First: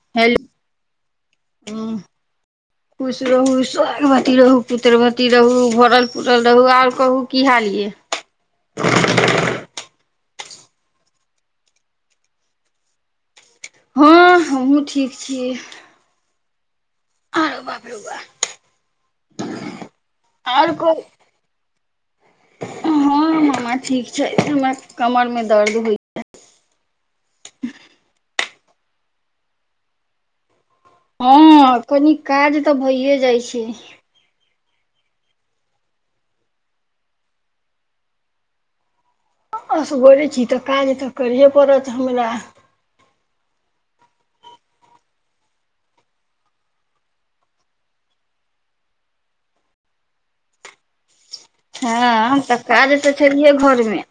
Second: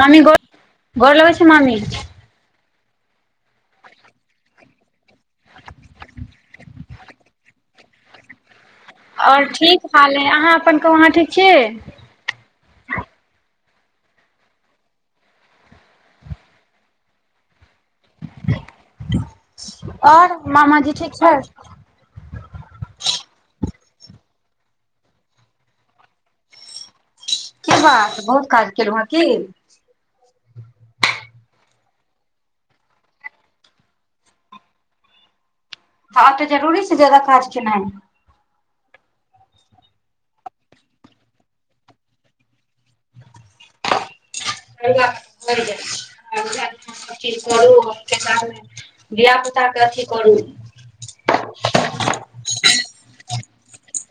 मामी गोर हेलो गोर लगै छी मामी हूँ खुश रहू सोभागवती रहु पुत्र वती रहू भरल पूरल रहू आओर कहू की हाल ये ओर ठीक हाल हइ अहाँ अपन वहाँ ठीक छी हँ हमहुँ ठीक छियै आरौ बापरौ बा ओर आर मामा जी कहू ठीक छैथ हँ मामा ठीक छै हमरा कमरमे दर्द होइ की बात बहुत काज केलहु हँ की हँ कनी काज तऽ भइे जाइ छै आ आब तऽ जरूरी से जयादा काज केनाइ असगरे छी तऽ काज तऽ करे हे पड़त हमरा जा कर [unintelligible] धिया पुता के अथी करू हँ तऽ काज तऽ छैहे घरमे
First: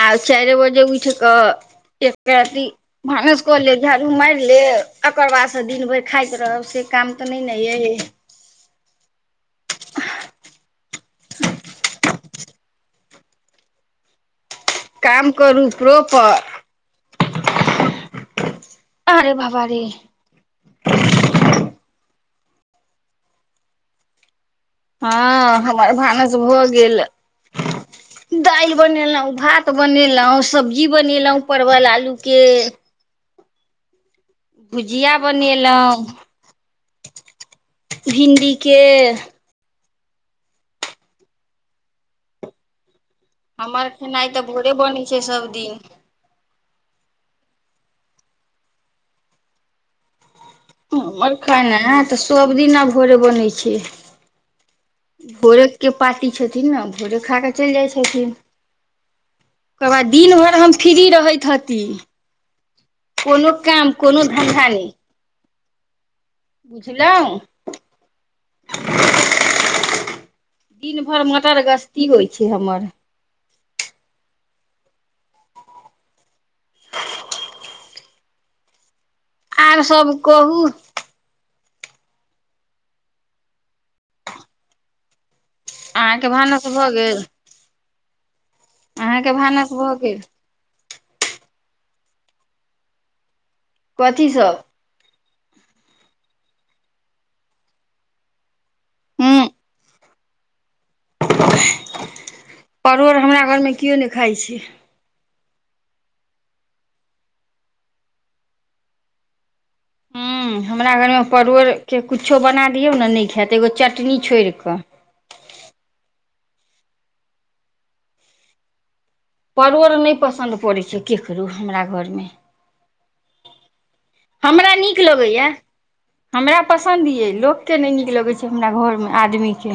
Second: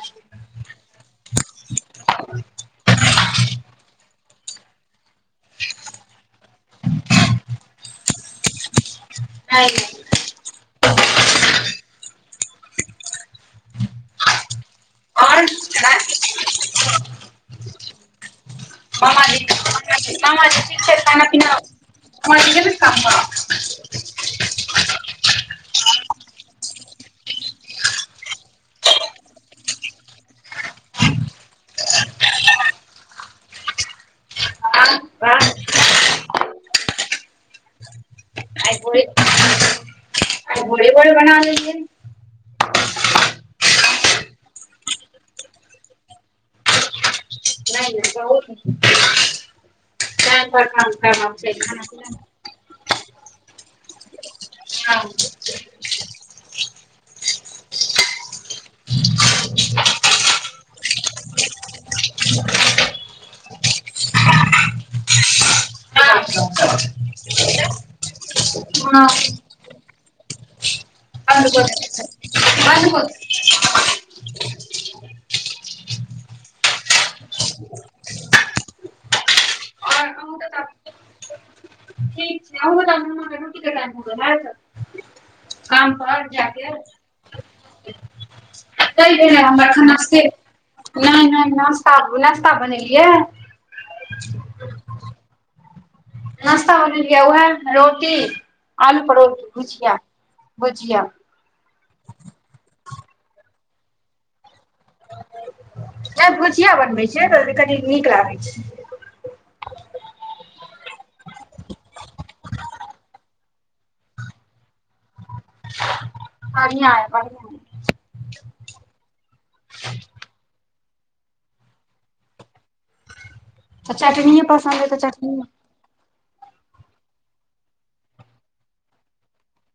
आ चार बजे उठ कऽ चकी [unintelligible] भानस कऽ ले झाड़ू मारि लेब एककर बादसँ दिन भरि खाइत रहब से काम तऽ नहि ने यऽ आत [unintelligible] ह [unintelligible] काम और करू प्रोपर अरे बामी बाबा रे सामी ठीक छै खाना पीना समाम काम [unintelligible] हँ हमर भानस भऽ गेल दालि बनेलहुँ भात बनेलहुँ सब्जी बनेलहुँ परवल आलूके भुजिया आइ बनेलहुॅं भिंडी के भोरे आइ भोरे भोेरे बना लै लिए हमर खेनाइ तऽ भोरे बनैत छै सभदिन नहि नहि जाउ [unintelligible] ब [unintelligible] म खाना पीना [unintelligible] तो सब दिना भोरे बनै छै भोरे के पाटी छथिन ने भोरे खा कऽ चलि जाइ छथिन ओकर बाद दिन भरि हम फ्री रहैत हती [unintelligible] कोनो काम कोनो धन्धा नहि बुझलहु हँ दिन भरि मटर गस्ती होइ छै हमर आर सब अहूँ के कहू तऽ ठीक छै अहाँके भानस भऽ [unintelligible] गेल [unintelligible] नहि अहाँके भानस नहि भऽ गेल नास्ता नास्ता बनेलियै। कथी सभ? नाश्ता बनेलिए उएह रोटी आलू परवल हूँ भुजिया भुजिया। परोड़ हमरा घरमे केओ नहि खाइ छैय। नही भुजिया बनबै छियै तऽ कनी नीक लागैत छैय। हूँ हमरा घरमे परोड़के किछो बना दिऔ ने नहि खायत एगो चटनी छोड़िकऽ। [unintelligible] बढ़िआ अय बढियऽ परोर नहि पसन्द पड़ैत छैय केकरो हमरा घरमे। तऽ चटनी हमरा नीक लगैया। हमरा पसन्द यइ लोककेँ नहि नीक लगैत छैय हमरा घरमे आदमीके।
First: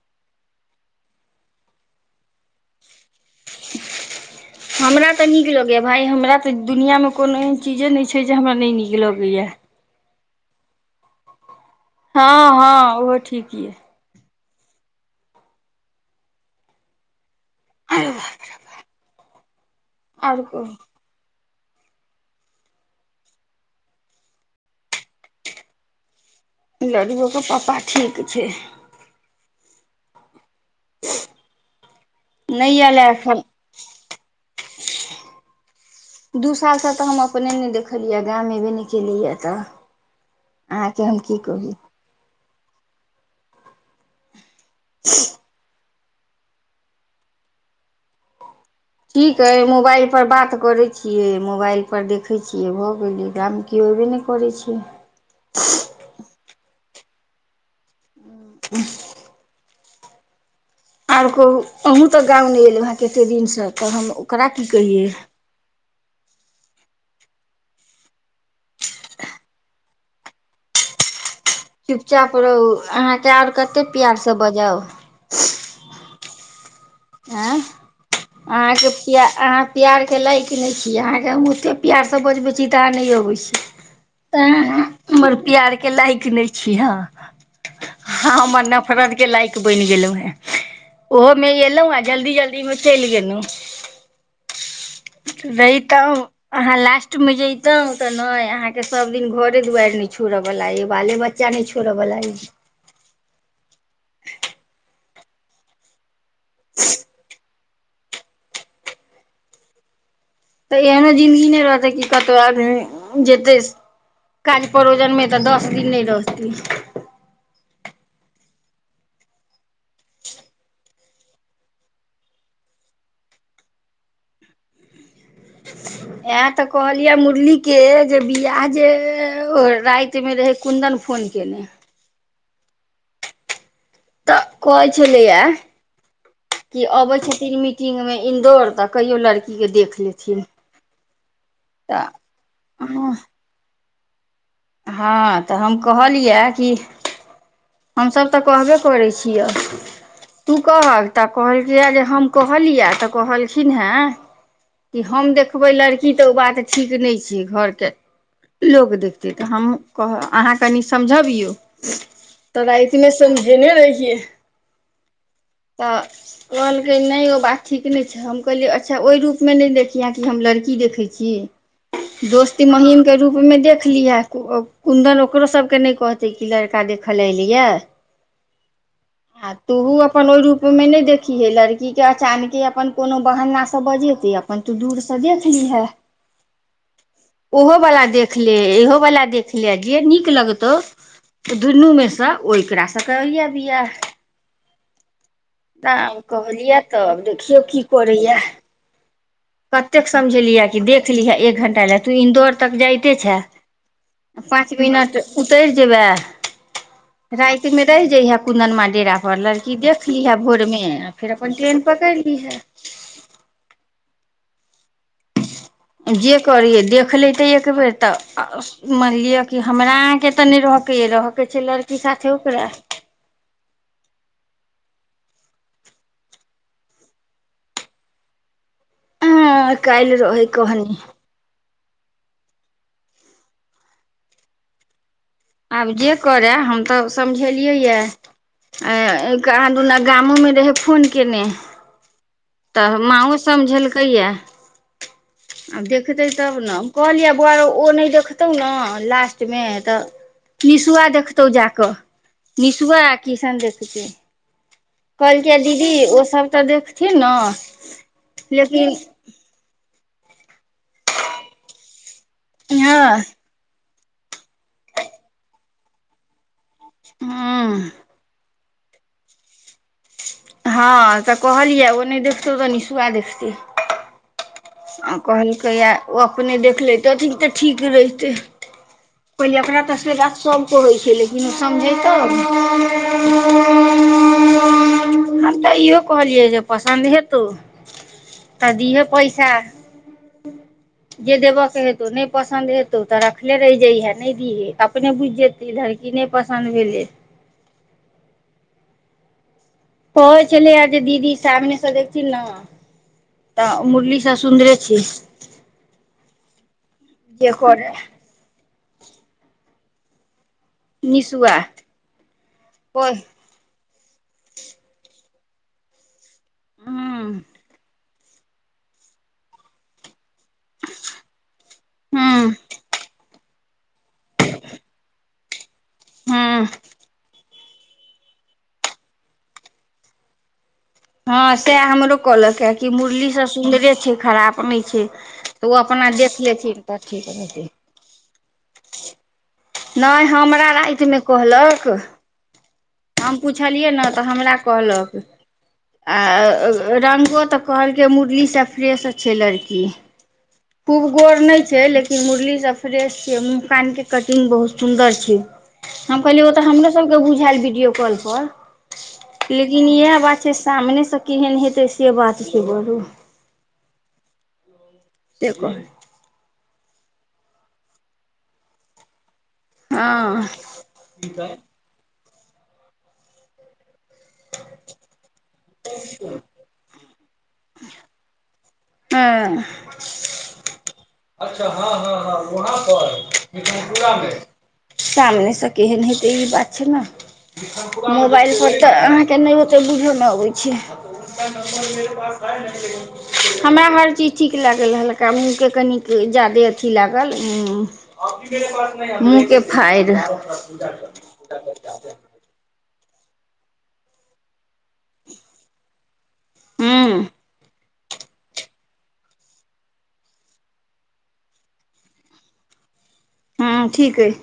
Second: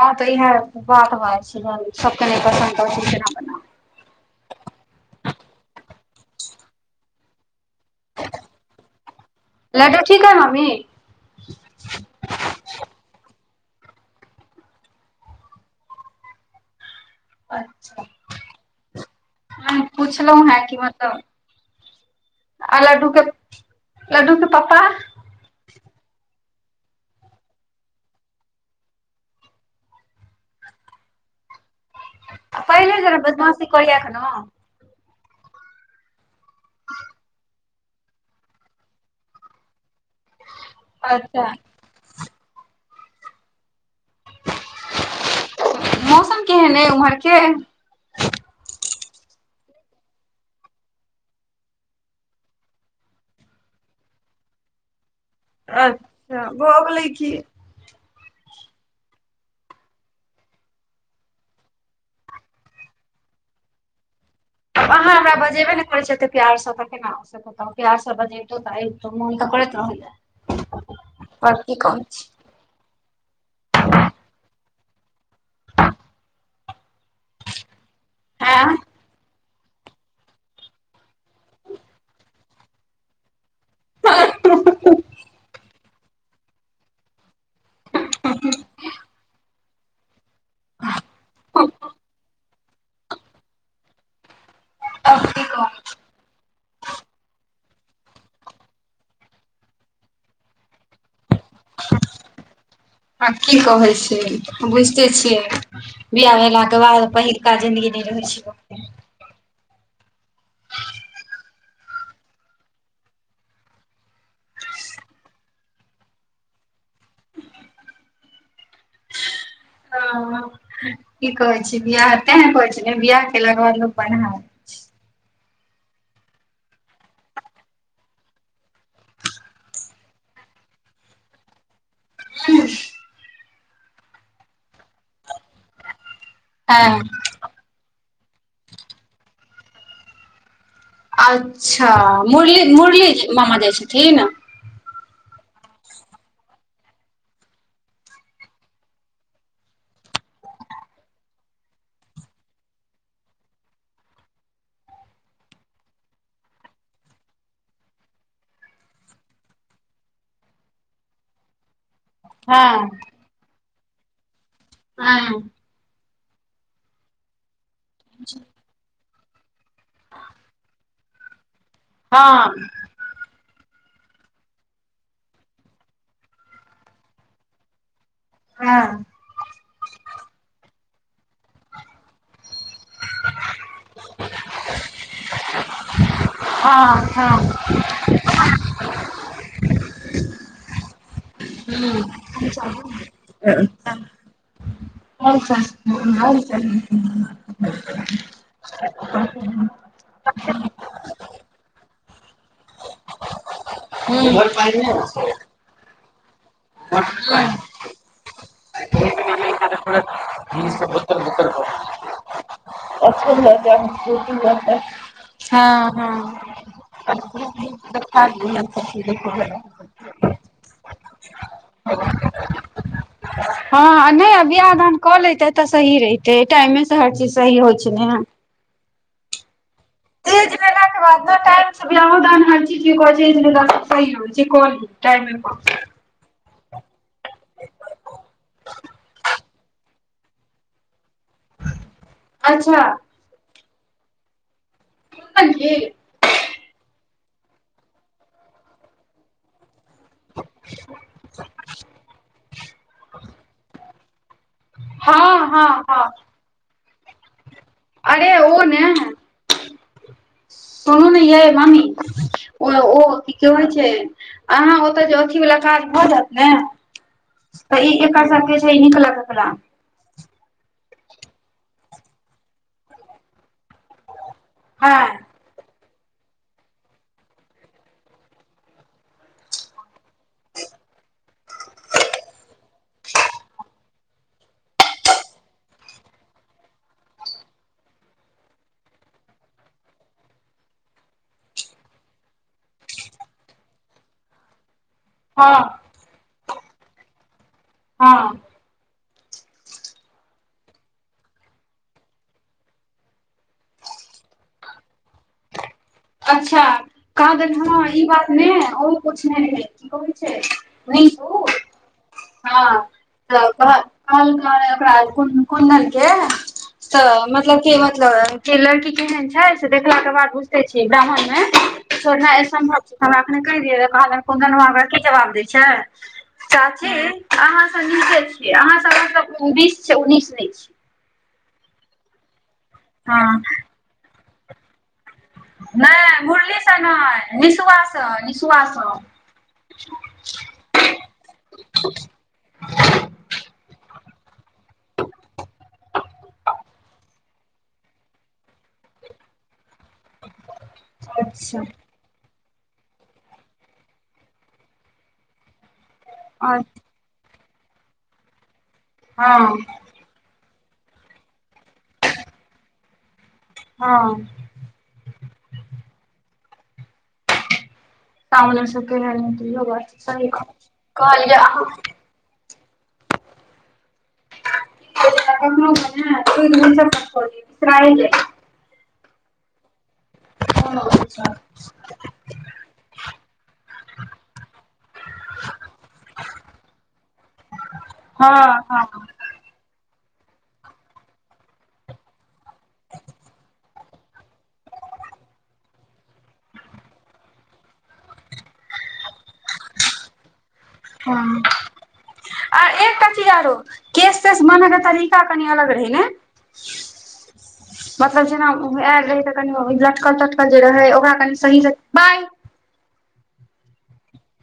हँ तऽ इहे बात भऽ जाय छै सबके नहि पसन्द परे छैय। [inaudible] हमरा तऽ नीक लगैए भाय हमरा तऽ दुनिआँमे कोनो एहन चीजे नहि छैय जे हमरा नहि नीक लगैए। लड्डू ठीक हव मम्मी? हँ हँ ओहो ठीक ये। अचछा हम आओर पुछलहु हेँ कि कहू मतलब आ लड्डू के लड्डू के पापा लड्डू ओ के पापा ठीक छैय। [unintelligible] पहिले आयल जेना एखन बदमासी करैया अखनो? दू सालसँ तऽ हम अपने नहि देखलियै गाम अयबे नहि केलैए तऽ। अहाँके हम की अच्छा कहु। [unintelligible] मौसम केहन हइ उम्हर के? ठीक अइ मोबाइलपर बात करैत छियै मोबाइल परर देखैत छियै भऽ गेलियै दाम की। केओ ऐबे नहि करै छैय। अच्छा भऽ गेलै की। ह आओर कहू अहु तऽ गाम नहि एलहुँ हेँ कतेक दिनसँ तऽ हम ओकरा की ब कहियै अहाँ हमरा बजेबै ने करय छी त प्यार सब तऽ केना प्यार बजतो तऽ ए मोन तऽ करैत रहलय। अच चुपचाप रहु अहाँके आऔर कते प्यार से बजाउ? आ आँय अहाँके पिया अहाँ पिआरके लायइक नहि छी अहाँके हम ओतेक पिआरसँ बजबै छी तऽ अहाॅं नहि अबै छी। तऽ हमर पिआार के लाइक नहि छी हॅं हमर नफरत के लाइक बनि गेलव हेऽ। ओहोमे एलहुँ जल्दी जल्दी मे चल गेलहु। आब की कहू वही तऽ अहाँ लास्ट में जतौं तऽ ने अहाँ के सब दिन घरे दुआरि न छोड़यवला य बाले बच्चा बचा नहि छोड़ऽ वला या। ह की कहे छै बुझिते छियै बिआाह भेला के बाद पहि का जीनगि नै रहै छैय। तऽ एहनो जिन्दगी नहि रहतै कि कतहु आदमी जेतै काज परोजनमे तऽ दस दिन नहि रहतय। ह की कहै छी बियाह तें नै कहै छी बियाह केलाके बाद लोक बनहा इहे त कहलिये मुरली के जे बियाह जे राति में रहे कुंन्दन फोन कैने तऽ कहै छेलैया कि हँ अबै छथिन मी टिंगमे इन्दौर तऽ कहियो लड़कीके देख लेथिन अच्छा मुरली मुरली तऽ मामा जाइ छथिन हँ तऽ हम कहलियै कि हमसभ तऽ कहबे करै छिय‍‍ तू कहक तऽ कहलकए जे हम कहलियै तऽ कहलखिन हें कि हम देखबै लड़की तऽ ओ बात ठीक नहि छियै घर के लोग देखतै अहाँ कनि समझबियौ तऽ हँ राति मे समझेने रहियए हँ तऽ कहलकै नहि ओ बात ठीक नहि छै हम कहलियै अच्छा ओहि रूप मे नहि देखिहें कि हम लड़की देखैछी हँ दोस्ती महीम के रूपमे देख लिये कुन्दन ओकरो सभके नहि कहतै कि लड़का देख ले एयलै यए हँ आ तूहु अप अपन ओहि रूप मे नहि देखीेहै लड़की के अचानके अपन कोनो बहन्ना से बजेतै अपन तू दूर सँ देख लिहे हँ हँ ओहो बला देख ले इहो बला देख ले आ जे नीक लगतौ तऽ दुनूमे सँ ओ एकरा सँ करिहे बियाह तऽ कहलियै तब देखियौ की करैये कतेक समझलियै कि देख लीहे एक घंटा लए तू इन्दौर तक जाइते छे पाँच मिनट उतरि जेबै राति मे रहि जैहे कुन्दनमा डेरा पर लड़की देख लीहे भोरमे फिर अपन ट्रेन पकड़ि लिहे अचन जाै ब [unintelligible] जे करियै देख लैते एक बेर तऽ हँ मानि लिअ कि हमरा अहाँके तऽ नहि रहऽके अय रहऽके छै लड़की साथे ओकरा हँ नहि बियाह दान कऽ लेते तऽ सही रहिते टाइमे से हर चीज सही होइ छै ने हँ काल्हि रहै एज भेला कहनी के बाद ने बियाहो दिन हर चीज के कहै छै सही होइ छै क लिय टाइमे पर आब जे करय हम तऽ समझेलियै यए कहाँ दुना गामोमे रहै फोन कयने अच्छा तऽ माँओ समझेलकैये सुनलही आब देख देखतै तब ने कहलियै बौआरौ ओ नहि देखतौ न लास्ट मे तऽ निशुआ देखतौ जा कऽ निशुआ आ किशन देखतै हँ कहलकैये हँ दीदी हँ ओ सब तऽ देखथिन ने अरे ओ ने लेकिन सुनू ने यै मामी ओ हँ ओ की होैइ छै अहाँ ओतऽ जे अथी वाला काज भऽ जायत ने तऽ हँ ई एकर सबके छै हिकलल एकरा हँ तऽ कहलियै ओ नहि देखतौ तऽ निसुुआ देखतै हँ आ कहलकैए ओ अपने देख लैतथिन तऽ ठीक रहितै [inaudible] पहिले एकरा तऽ से बात सब कहै छै लेकिन ओ समझेै तब [inaudible] हम तऽ इहो कहलियै जे पसन्द हेतौ तऽ दिहे पैसा अच्छा जे देबयके हेतौ नहि पसन्द हेतौ तऽ रखले रहि जैहे नहि दीहे तऽ अपने बुझि जेतै धड़की नहि पसन्द भेलै हँ कह छलै आ जे दीदी सामनेसँ देख छल ने। तऽ मुरली सँ सुन्दरे छी अच्छा, कह जे गेल हँ करै ई बात नहि, आओर किछु नहि हे की कहै छै? नहि तू निसुआ हँ कोइ तऽ कह कलक कोन नलके तऽ हूँ मतलब क [unintelligible] लड़कि केहन छै से देखलाक के बाद बु ब्राह्मणमे छोना हूँ एहन भाव छै हमरा अखने। क दियन कुदन व हमरा की जवाब दै छै। हूँ चाची अहाँ सभ नीके छियै, अहाँ सभ मतलब उन्नीस छियै, उन्नीस ने छियै? हँ सह हमरो कहलक कि मुरली हँ सभ सुन्दरे छै। खराप नहि छै। तऽ ओ अपना नहि देख मुरलीसँ लेथिन तऽ ठीक नहि रहतै निशुआ से निसुआ [inaudible] नहि हमरा रातिमे कहलक हम पुछलियै ने तऽ हमरा कहलक। आ रंगो तऽ कहलकै, मुरलीसँ फ्रेश छै लड़की। खूब गोर अच्छा नहि छै लेकिन मुरली सभ फ्रेश छी मुह कान के कटिंग बहुत सुंदर छै। हम कहलि ओता अच्छा हमरो सभके बुझायल वीडियो कॉल पर हँ लेकिन इएह बात सामने से केहन हेतै से बात छै। बोलू हँ त कह समने से केहन हेते हँ [unintelligible] कहलिए आहा [inaudible] तू दसराल [unintelligible] ह ह अच्छा हँ हँ हँ, वहाँ पर मिथनपुरामे। सामने से केहन हेतै ई बात छै। ने हँ मोबाइल पर हँ तऽ के नहि ओते बुझो नहि अबैत छै। हमरा हर चीज ठीक लागल रहलका मूँहके कनि जादे अथी लागल मूँहके फाड़। [unintelligible] आ एकटा की आरो केस तस मने तरिका कनी अलग रहै नै हूँ मतलब जेना आयल रहै तऽ कनि लटकल तटकल जे रहै ओकरा कनि सहीसँ बाइ हँ ठीक हइ